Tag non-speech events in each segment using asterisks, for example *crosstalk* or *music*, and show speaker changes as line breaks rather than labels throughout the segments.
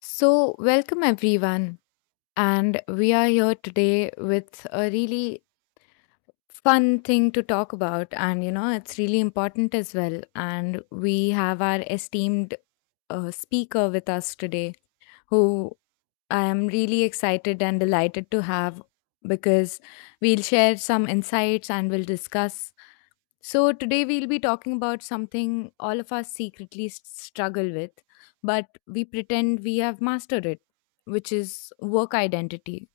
So, welcome everyone. And we are here today with a really fun thing to talk about. And, you know, it's really important as well. And we have our esteemed speaker with us today, who I am really excited and delighted to have because we'll share some insights and we'll discuss so, today we'll be talking about something all of us secretly struggle with, but we pretend we have mastered it, which is work identity.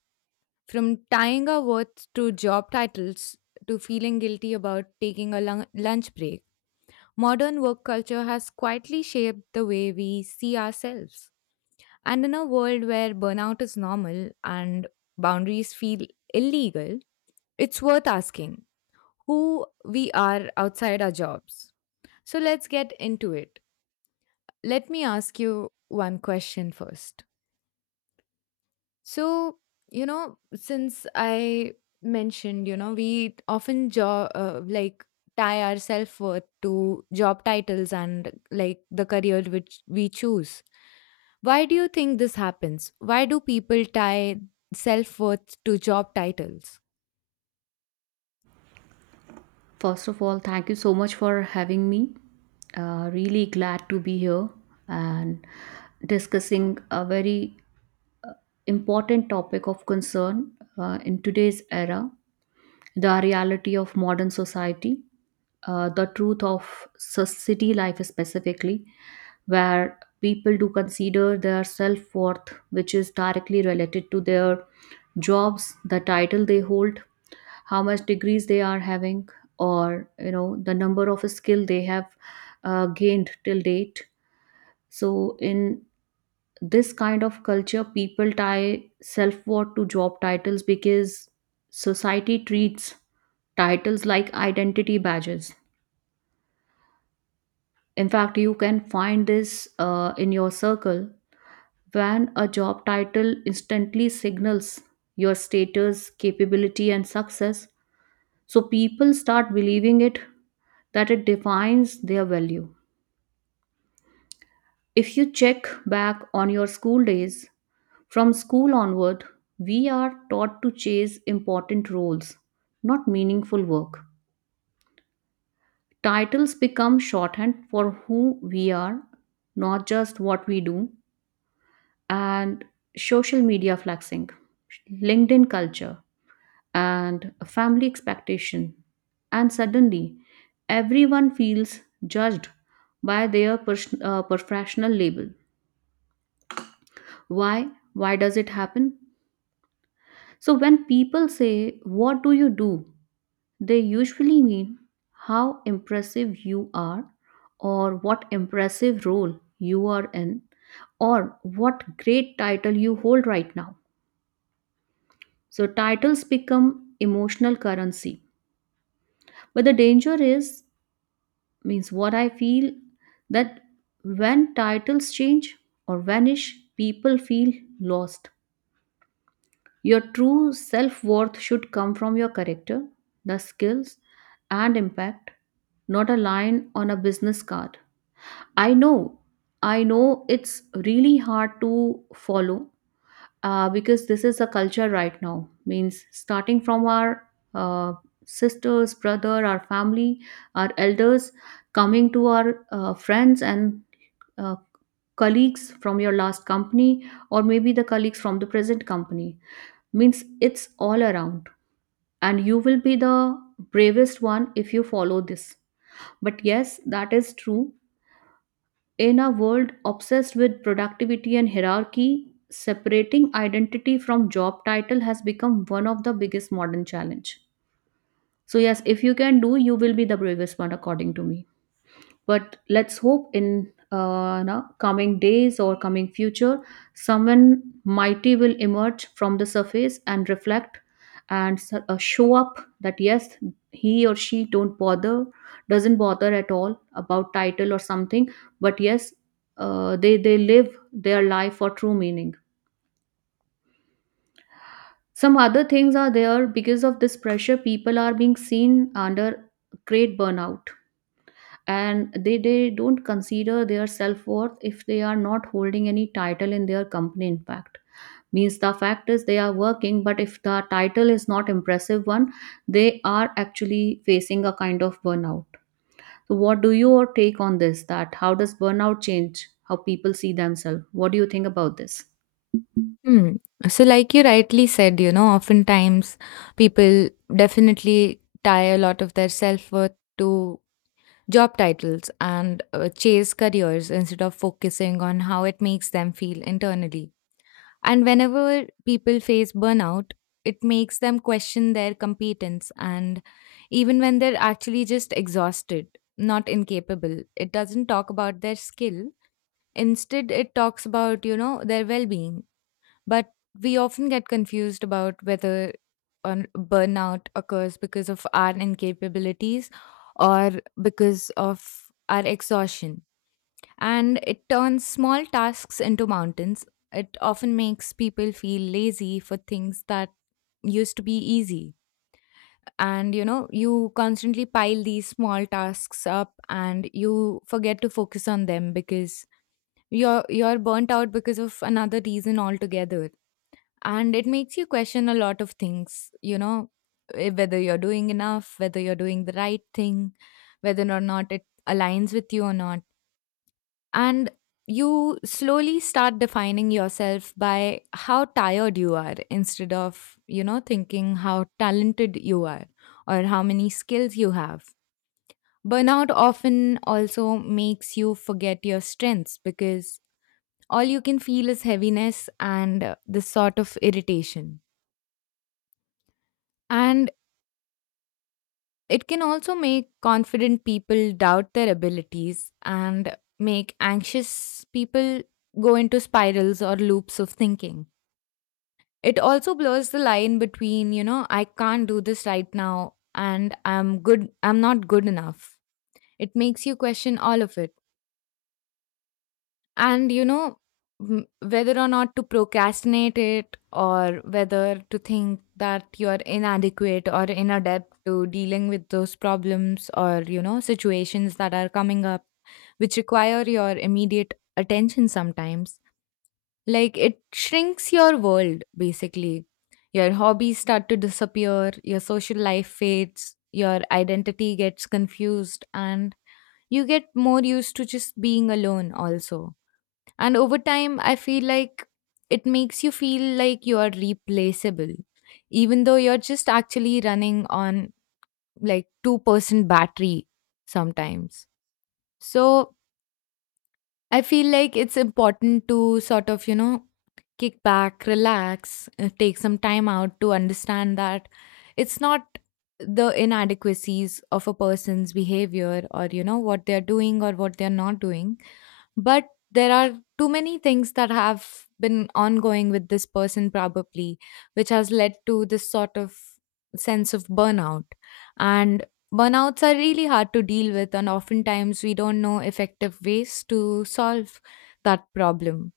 From tying our worth to job titles to feeling guilty about taking a lunch break, modern work culture has quietly shaped the way we see ourselves. And in a world where burnout is normal and boundaries feel illegal, it's worth asking who we are outside our jobs, so let's get into it. Let me ask you one question first. So, you know, since I mentioned, you know, we often like tie our self worth to job titles and like the career which we choose. Why do you think this happens? Why do people tie self worth to job titles?
First of all, thank you so much for having me. Really glad to be here and discussing a very important topic of concern in today's era, the reality of modern society, the truth of city life specifically, where people do consider their self worth, which is directly related to their jobs, the title they hold, how much degrees they are having, or you know, the number of skill they have gained till date. So in this kind of culture, people tie self-worth to job titles because society treats titles like identity badges. In fact, you can find this in your circle, when a job title instantly signals your status, capability and success. So people start believing it, that it defines their value. If you check back on your school days, from school onward, we are taught to chase important roles, not meaningful work. Titles become shorthand for who we are, not just what we do, and social media flexing, LinkedIn culture and family expectation. And suddenly, everyone feels judged by their professional label. Why? Why does it happen? So, when people say, "What do you do?", they usually mean how impressive you are, or what impressive role you are in, or what great title you hold right now. So, titles become emotional currency. But the danger is, means, what I feel, that when titles change or vanish, people feel lost. Your true self-worth should come from your character, the skills and impact, not a line on a business card. I know i know it's really hard to follow, because this is a culture right now. Means, starting from our uh, sisters, brother, our family, our elders, coming to our friends and uh, colleagues from your last company or maybe the colleagues from the present company. Means, it's all around, and you will be the bravest one if you follow this. But yes, that is true. In a world obsessed with productivity and hierarchy, separating identity from job title has become one of the biggest modern challenge. So yes, if you can do, you will be the bravest one according to me. But let's hope in no, coming days or coming future, someone mighty will emerge from the surface and reflect, and show up that yes, he or she don't bother doesn't bother at all about title or something. But yes, they live their life for true meaning. Some other things are there because of this pressure. People are being seen under great burnout, and they don't consider their self-worth if they are not holding any title in their company. In fact, means, the fact is they are working, but if the title is not impressive one, they are actually facing a kind of burnout. So what do your take on this, that how does burnout change how people see themselves? What do you think about this?
Mm. So, like you rightly said, you know, oftentimes people definitely tie a lot of their self worth to job titles and chase careers instead of focusing on how it makes them feel internally. And whenever people face burnout, it makes them question their competence. And even when they're actually just exhausted, not incapable, it doesn't talk about their skill. Instead, it talks about, you know, their well being, but we often get confused about whether an burnout occurs because of our incapabilities or because of our exhaustion. And it turns small tasks into mountains. It often makes people feel lazy for things that used to be easy. And you know, you constantly pile these small tasks up and you forget to focus on them because you're burnt out because of another reason altogether, and it makes you question a lot of things, you know, whether you're doing enough, whether you're doing the right thing, whether or not it aligns with you or not. And you slowly start defining yourself by how tired you are instead of, you know, thinking how talented you are or how many skills you have. Burnout often also makes you forget your strengths because all you can feel is heaviness and this sort of irritation. And it can also make confident people doubt their abilities and make anxious people go into spirals or loops of thinking. It also blurs the line between, you know, I can't do this right now and I'm good, I'm not good enough. It makes you question all of it. And you know, whether or not to procrastinate it or whether to think that you're inadequate or inadept to dealing with those problems or, you know, situations that are coming up which require your immediate attention sometimes. Like it shrinks your world basically. Your hobbies start to disappear, your social life fades, your identity gets confused, and you get more used to just being alone also. And over time, I feel like it makes you feel like you are replaceable, even though you're just actually running on like 2% battery sometimes. So I feel like it's important to sort of, you know, kick back, relax, take some time out to understand that it's not the inadequacies of a person's behavior or, you know, what they're doing or what they're not doing, but there are too many things that have been ongoing with this person probably, which has led to this sort of sense of burnout. And burnouts are really hard to deal with, and oftentimes we don't know effective ways to solve that problem.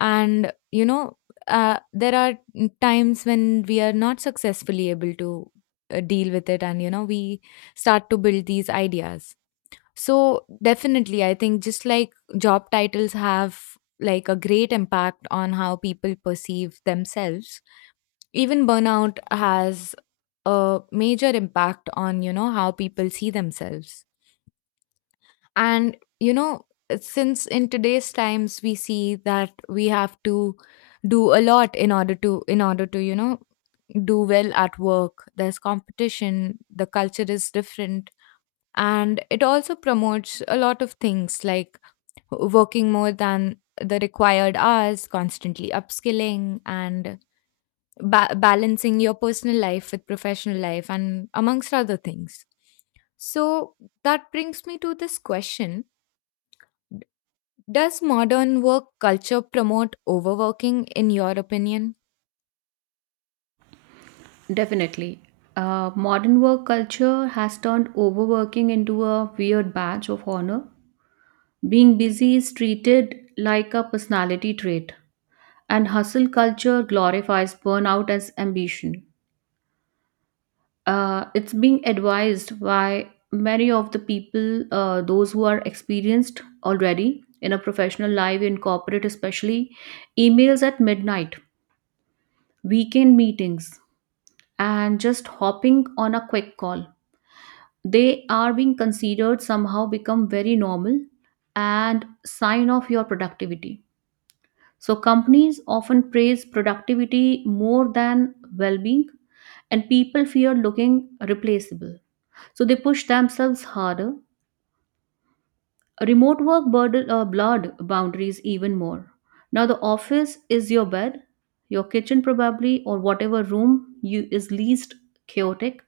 And you know, there are times when we are not successfully able to deal with it, and you know, we start to build these ideas. So definitely, I think just like job titles have like a great impact on how people perceive themselves, even burnout has a major impact on, you know, how people see themselves. And, you know, since in today's times we see that we have to do a lot in order to, you know, do well at work. There's competition, the culture is different, and it also promotes a lot of things like working more than the required hours, constantly upskilling and balancing your personal life with professional life, and amongst other things. So that brings me to this question. D- Does modern work culture promote overworking, in your opinion?
Definitely. Modern work culture has turned overworking into a weird badge of honor. Being busy is treated like a personality trait, and hustle culture glorifies burnout as ambition. It's being advised by many of the people, those who are experienced already in a professional life, in corporate especially: emails at midnight, weekend meetings, and just hopping on a quick call. They are being considered, somehow become very normal and sign of your productivity. So companies often praise productivity more than well-being, and people fear looking replaceable, so they push themselves harder. Remote work burden, blurred boundaries even more. Now the office is your bed, your kitchen probably, or whatever room you is least chaotic.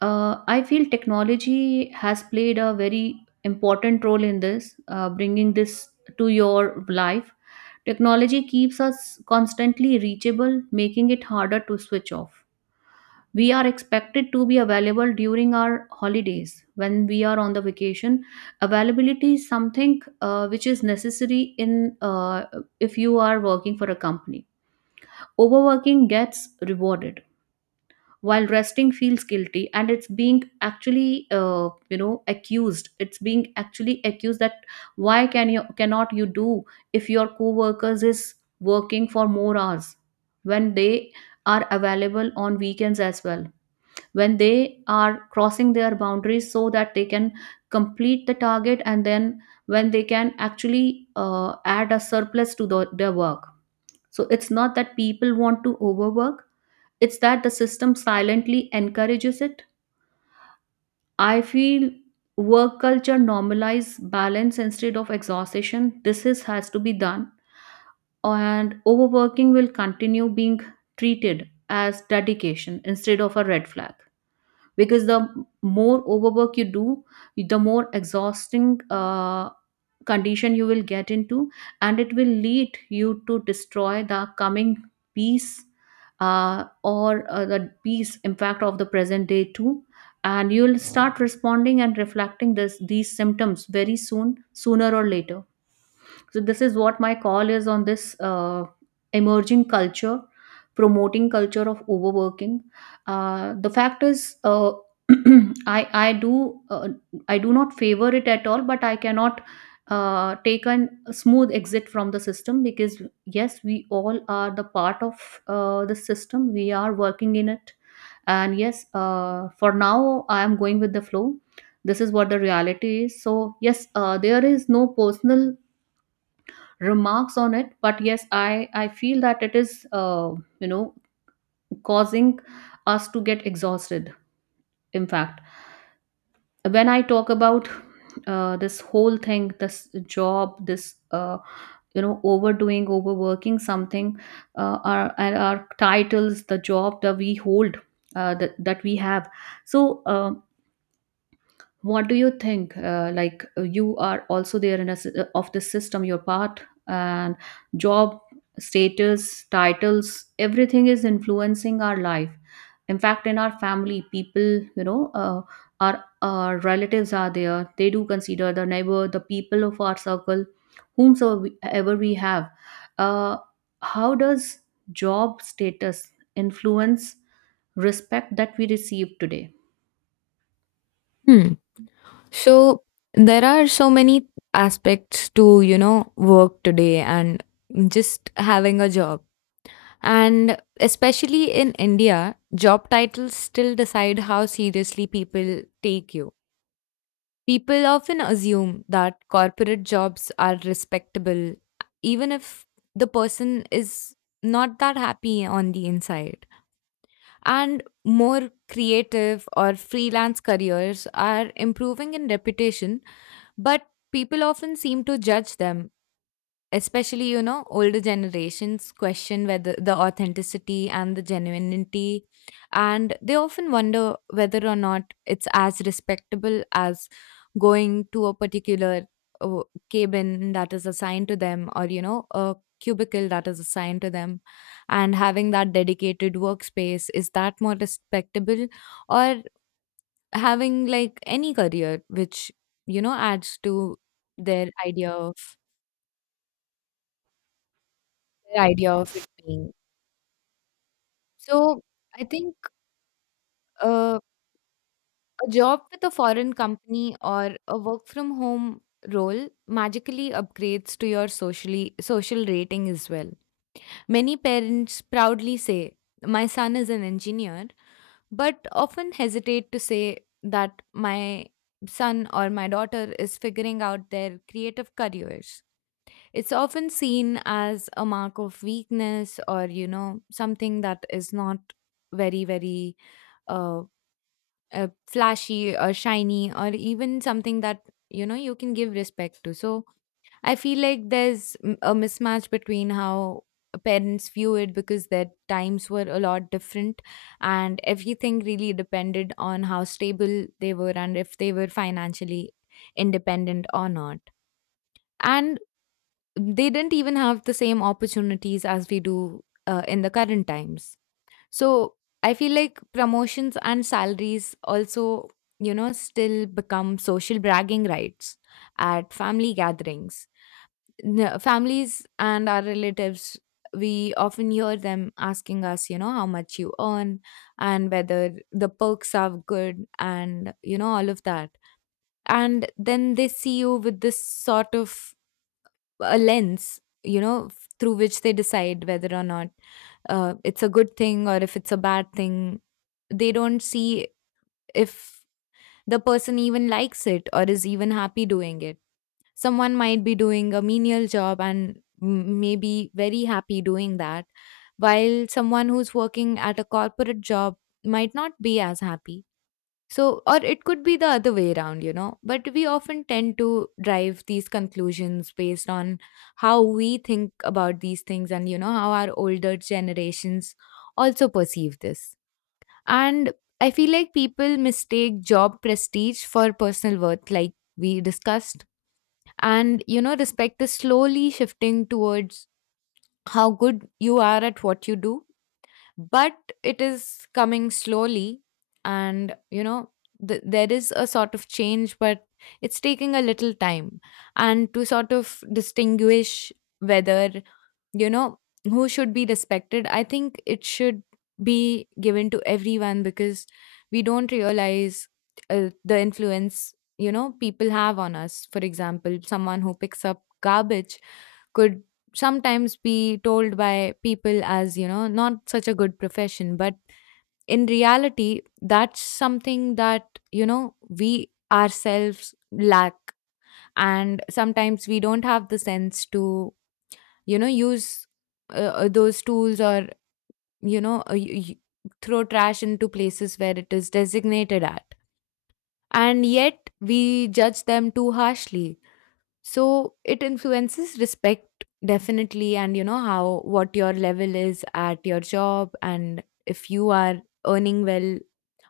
I feel technology has played a very important role in this, bringing this to your life. Technology keeps us constantly reachable, making it harder to switch off. We are expected to be available during our holidays, when we are on the vacation. Availability is something which is necessary in, if you are working for a company. Overworking gets rewarded while resting feels guilty, and it's being actually, accused. It's being actually accused that why can you, cannot you do, if your co-workers is working for more hours, when they are available on weekends as well, when they are crossing their boundaries so that they can complete the target, and then when they can actually add a surplus to their work. So it's not that people want to overwork, it's that the system silently encourages it. I feel work culture normalize balance instead of exhaustion, this is has to be done, and overworking will continue being treated as dedication instead of a red flag. Because the more overwork you do, the more exhausting condition you will get into, and it will lead you to destroy the coming peace, or the peace impact of the present day too. And you'll start responding and reflecting this these symptoms very soon, sooner or later. So this is what my call is on this emerging culture, promoting culture of overworking. The fact is, *clears throat* I I do uh, I do not favor it at all, but I cannot take a smooth exit from the system, because yes, we all are the part of the system. We are working in it, and yes, for now I am going with the flow. This is what the reality is. So yes, there is no personal remarks on it. But yes, I feel that it is, you know causing us to get exhausted. In fact, when I talk about this whole thing, this job, this, overdoing, overworking, something, our titles, the job that we hold, that we have. So what do you think, like, you are also there in of the system, your part, and job, status, titles, everything is influencing our life. In fact, in our family, people, you know uh, our relatives are there, they do consider the neighbor, the people of our circle, whomsoever we have, uh, how does job status influence respect that we receive today?
Hmm. So there are so many aspects to, you know, work today and just having a job. And especially in India, job titles still decide how seriously people take you. People often assume that corporate jobs are respectable, even if the person is not that happy on the inside. And more creative or freelance careers are improving in reputation, but people often seem to judge them. Especially, you know, older generations question whether the authenticity and the genuinity, and they often wonder whether or not it's as respectable as going to a particular uh, cabin that is assigned to them or, you know, a cubicle that is assigned to them, and having that dedicated workspace, is that more respectable, or having like any career which you know adds to their idea of their idea of it being. So, I think uh, a job with a foreign company or a work from home role magically upgrades to your socially social rating as well. Many parents proudly say, "My son is an engineer," but often hesitate to say that my son or my daughter is figuring out their creative careers. It's often seen as a mark of weakness or, you know, something that is not very, very uh, flashy or shiny or even something that you know you can give respect to. So I feel like there's a mismatch between how parents view it because their times were a lot different, and everything really depended on how stable they were and if they were financially independent or not. And they didn't even have the same opportunities as we do in the current times. So I feel like promotions and salaries also, you know, still become social bragging rights at family gatherings. Families and our relatives, we often hear them asking us, you know, how much you earn and whether the perks are good and, you know, all of that. And then they see you with this sort of a lens, you know, through which they decide whether or not it's a good thing or if it's a bad thing. They don't see if the person even likes it or is even happy doing it. Someone might be doing a menial job and may be very happy doing that, while someone who's working at a corporate job might not be as happy. So, or it could be the other way around, you know. But we often tend to drive these conclusions based on how we think about these things and, you know, how our older generations also perceive this. And I feel like people mistake job prestige for personal worth, like we discussed. And, you know, respect is slowly shifting towards how good you are at what you do, but it is coming slowly. And, you know, there is a sort of change, but it's taking a little time. And to sort of distinguish whether, you know, who should be respected, I think it should be given to everyone because we don't realize the influence, you know, people have on us. For example, someone who picks up garbage could sometimes be told by people as, you know, not such a good profession, but in reality that's something that, you know, we ourselves lack. And sometimes we don't have the sense to, you know, use those tools or, you know, throw trash into places where it is designated at, and yet we judge them too harshly. So it influences respect definitely, and you know, how what your level is at your job and if you are earning well,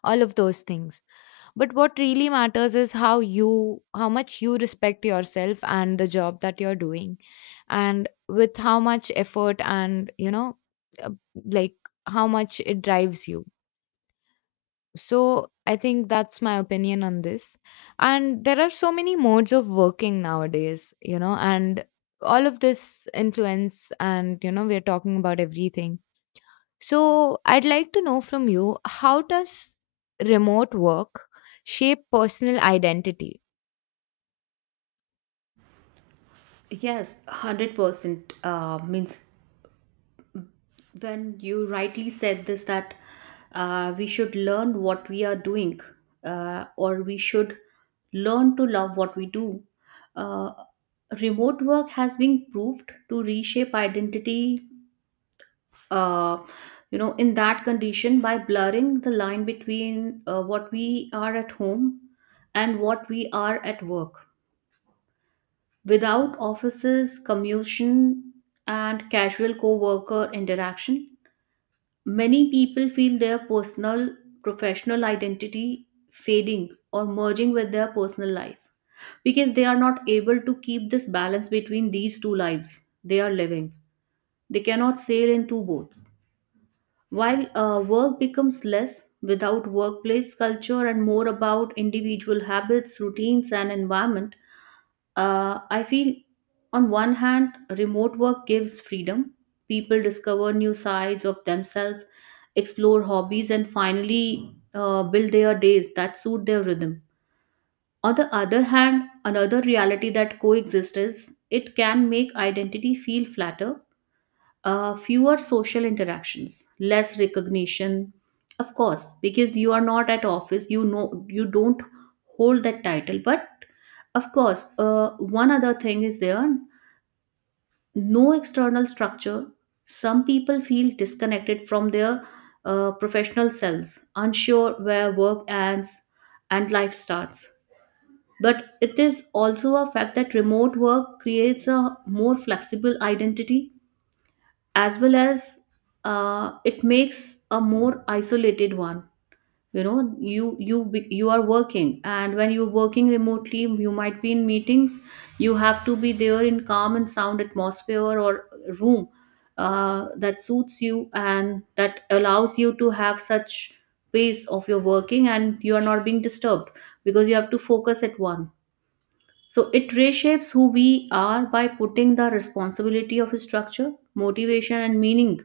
all of those things. But what really matters is how you, how much you respect yourself and the job that you're doing, and with how much effort and, you know, uh, like how much it drives you. So I think that's my opinion on this. And there are so many modes of working nowadays, you know, and all of this influence, and you know, we're talking about everything. So, I'd like to know from you, how does remote work shape personal identity?
Yes, 100% means when you rightly said this that we should learn what we are doing, or we should learn to love what we do. Uh, Remote work has been proved to reshape identity, uh, in that condition, by blurring the line between what we are at home and what we are at work. Without offices, commution, and casual co worker interaction, many people feel their personal, professional identity fading or merging with their personal life, because they are not able to keep this balance between these two lives they are living. They cannot sail in two boats. While work becomes less without workplace culture and more about individual habits, routines, and environment, I feel on one hand, remote work gives freedom. People discover new sides of themselves, explore hobbies, and finally build their days that suit their rhythm. On the other hand, another reality that coexists is it can make identity feel flatter, fewer social interactions, less recognition. Of course, because you are not at office, you know, you don't hold that title. But of course, one other thing is there, no external structure. Some people feel disconnected from their professional selves, unsure where work ends and life starts. But it is also a fact that remote work creates a more flexible identity, as well as it makes a more isolated one. You know, you are working, and when you're working remotely, you might be in meetings. You have to be there in calm and sound atmosphere, or room that suits you and that allows you to have such pace of your working, and you are not being disturbed, because you have to focus at one. So it reshapes who we are, by putting the responsibility of structure, motivation, and meaning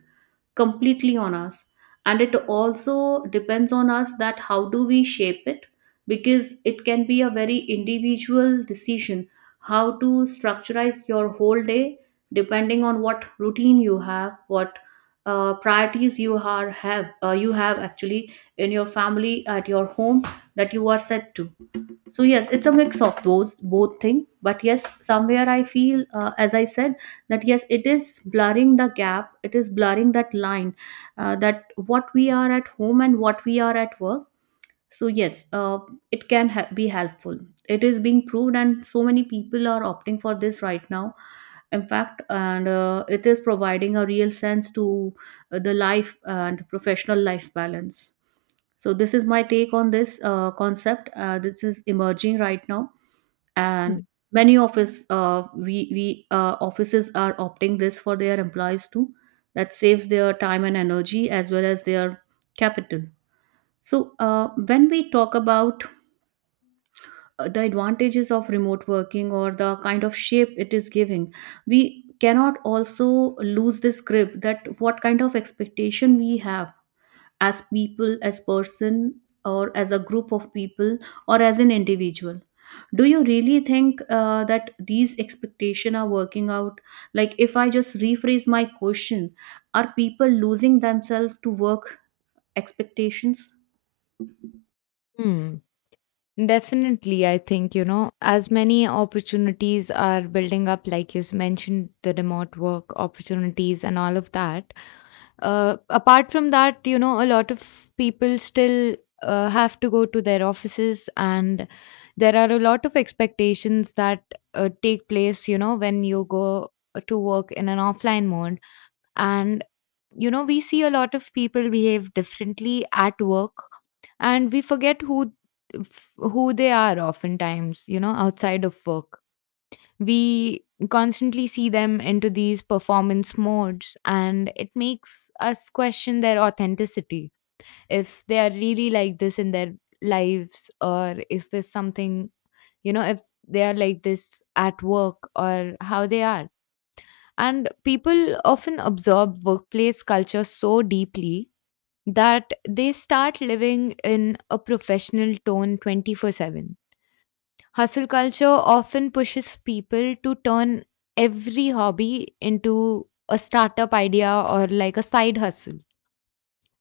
completely on us. And it also depends on us that how do we shape it, because it can be a very individual decision how to structurize your whole day, depending on what routine you have, what priorities you have, actually, in your family at your home, that you are set to. So yes, it's a mix of those both thing, but yes, somewhere I feel, as I said, that yes, it is blurring the gap, it is blurring that line, that what we are at home and what we are at work. So yes, it can be helpful. It is being proved, and so many people are opting for this right now, in fact. And it is providing a real sense to the life and professional life balance. So this is my take on this concept, this is emerging right now. And
Hmm.
many office we offices are opting this for their employees too, that saves their time and energy as well as their capital. So when we talk about the advantages of remote working or the kind of shape it is giving, we cannot also lose this grip, that what kind of expectation we have, as people, as person, or as a group of people, or as an individual. Do you really think that these expectation are working out? Like, if I just rephrase my question, are people losing themselves to work expectations?
Hmm. Definitely, I think, you know, as many opportunities are building up, like you mentioned, the remote work opportunities and all of that. Apart from that, you know, a lot of people still have to go to their offices, and there are a lot of expectations that take place, you know, when you go to work in an offline mode. And, you know, we see a lot of people behave differently at work and we forget who they are oftentimes, you know, outside of work. We constantly see them into these performance modes and it makes us question their authenticity if they are really like this in their lives, or is this something, you know, if they are like this at work or how they are. And people often absorb workplace culture so deeply that they start living in a professional tone 24/7. Hustle culture often pushes people to turn every hobby into a startup idea or like a side hustle.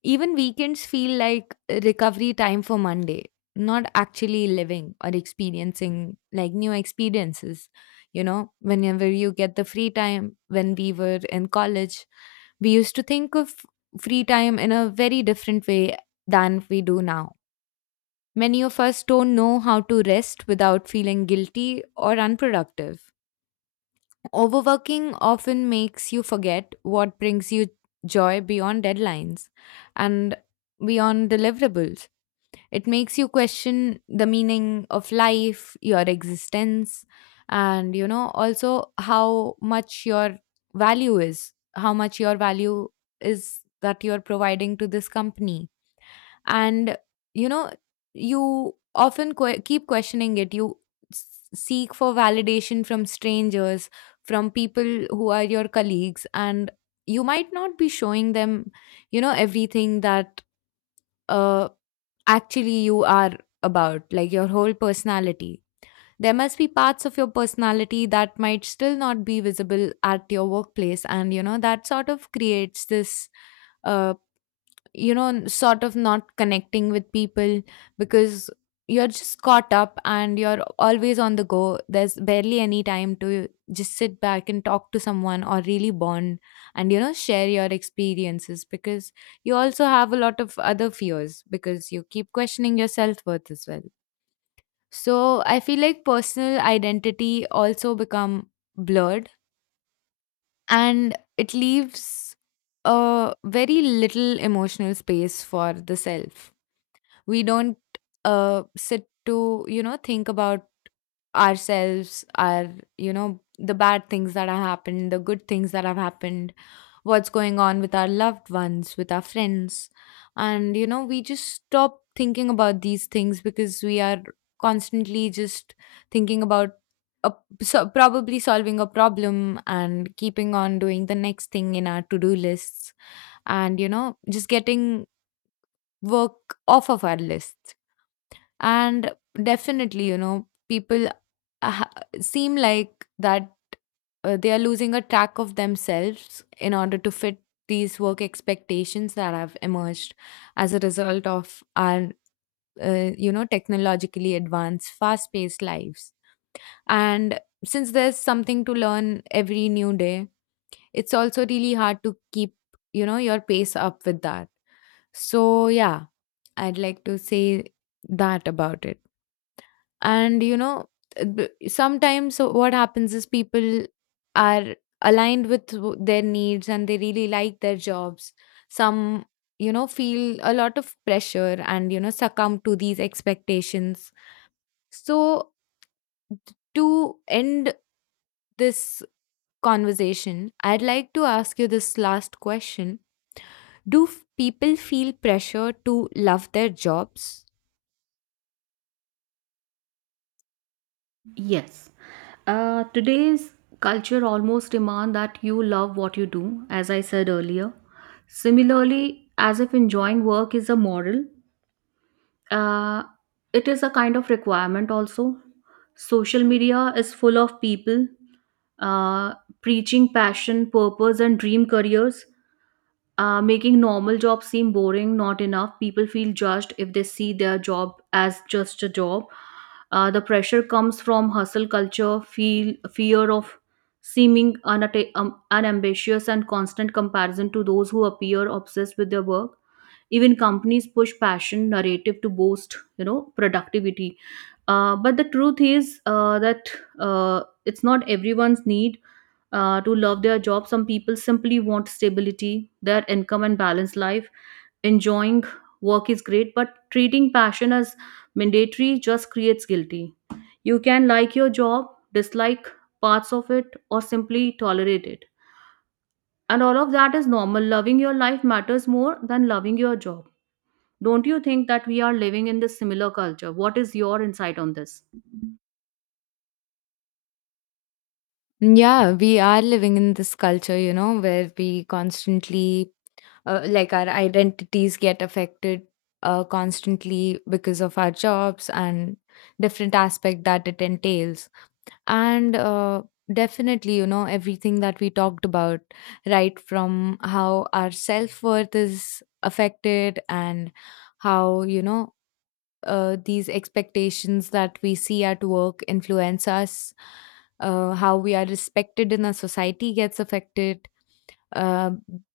Even weekends feel like recovery time for Monday, not actually living or experiencing like new experiences. You know, whenever you get the free time, when we were in college, we used to think of free time in a very different way than we do now. Many of us don't know how to rest without feeling guilty or unproductive. Overworking often makes you forget what brings you joy beyond deadlines and beyond deliverables. It makes you question the meaning of life, your existence, and, you know, also how much your value is, how much your value is that you're providing to this company. And, you know, you often keep questioning it. You s- seek for validation from strangers, from people who are your colleagues, and you might not be showing them, you know, everything that. Uh, actually you are about, like, your whole personality. There must be parts of your personality that might still not be visible at your workplace. And, you know, that sort of creates this uh, you know, sort of not connecting with people, because you're just caught up and you're always on the go. There's barely any time to just sit back and talk to someone or really bond and, you know, share your experiences, because you also have a lot of other fears because you keep questioning your self-worth as well. So I feel like personal identity also become blurred, and it leaves a very little emotional space for the self. We don't sit to, you know, think about ourselves, our, you know, the bad things that have happened, the good things that have happened, what's going on with our loved ones, with our friends. And, you know, we just stop thinking about these things because we are constantly just thinking about a, so probably solving a problem and keeping on doing the next thing in our to-do lists, and, you know, just getting work off of our lists. And definitely, you know, people ha- seem like that, they are losing a track of themselves in order to fit these work expectations that have emerged as a result of our, you know, technologically advanced, fast paced lives. And since there's something to learn every new day, it's also really hard to keep, you know, your pace up with that. So, yeah, I'd like to say that about it. And, you know, sometimes what happens is people are aligned with their needs and they really like their jobs. Some, you know, feel a lot of pressure and, you know, succumb to these expectations. So, to end this conversation, I'd like to ask you this last question. Do people feel pressure to love their jobs?
Yes. Today's culture almost demand that you love what you do, as I said earlier. Similarly, as if enjoying work is a moral, uh, it is a kind of requirement also. Social media is full of people uh, preaching passion, purpose, and dream careers, making normal jobs seem boring, not enough. People feel judged if they see their job as just a job. The pressure comes from hustle culture, feel fear of seeming unambitious, and constant comparison to those who appear obsessed with their work. Even companies push passion narrative to boost, you know, productivity. But the truth is that it's not everyone's need to love their job. Some people simply want stability, their income, and balanced life. Enjoying work is great, but treating passion as mandatory just creates guilty. You can like your job, dislike parts of it, or simply tolerate it. And all of that is normal. Loving your life matters more than loving your job. Don't you think that we are living in this similar culture? What is your insight on this?
Yeah, we are living in this culture, you know, where we constantly, like, our identities get affected constantly because of our jobs and different aspect that it entails. And definitely, you know, everything that we talked about, right from how our self worth is affected and how, you know, these expectations that we see at work influence us, how we are respected in our society gets affected. Uh,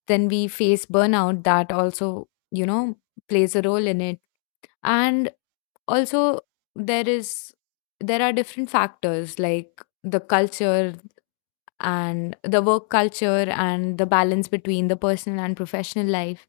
then we face burnout, that also, you know, plays a role in it. And also, there is there are different factors like the culture and the work culture and the balance between the personal and professional life.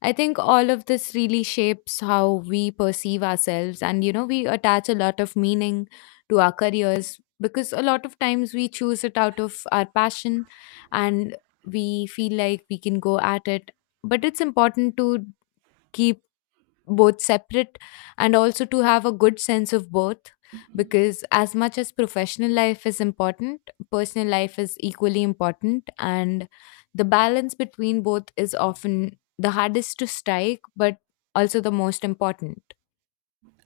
I think all of this really shapes how we perceive ourselves. And, you know, we attach a lot of meaning to our careers because a lot of times we choose it out of our passion and we feel like we can go at it. But it's important to keep both separate and also to have a good sense of both, because as much as professional life is important, personal life is equally important, and the balance between both is often the hardest to strike but also the most important.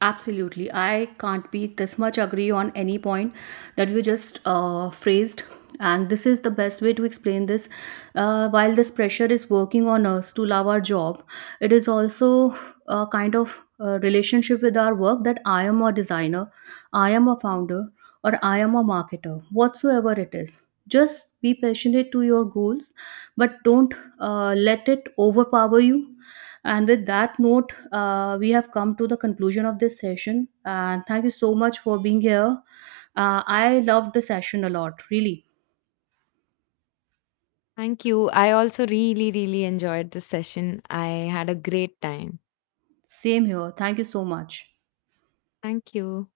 Absolutely. I can't be this much agree on any point that you just phrased. And this is the best way to explain this. While this pressure is working on us to love our job, it is also a kind of relationship with our work, that I am a designer, I am a founder, or I am a marketer, whatsoever it is. Just be passionate to your goals, but don't let it overpower you. And with that note, we have come to the conclusion of this session. And thank you so much for being here. I loved the session a lot, really.
Thank you, I also really really enjoyed this session. I had a great time.
Same here. Thank you so much.
Thank you.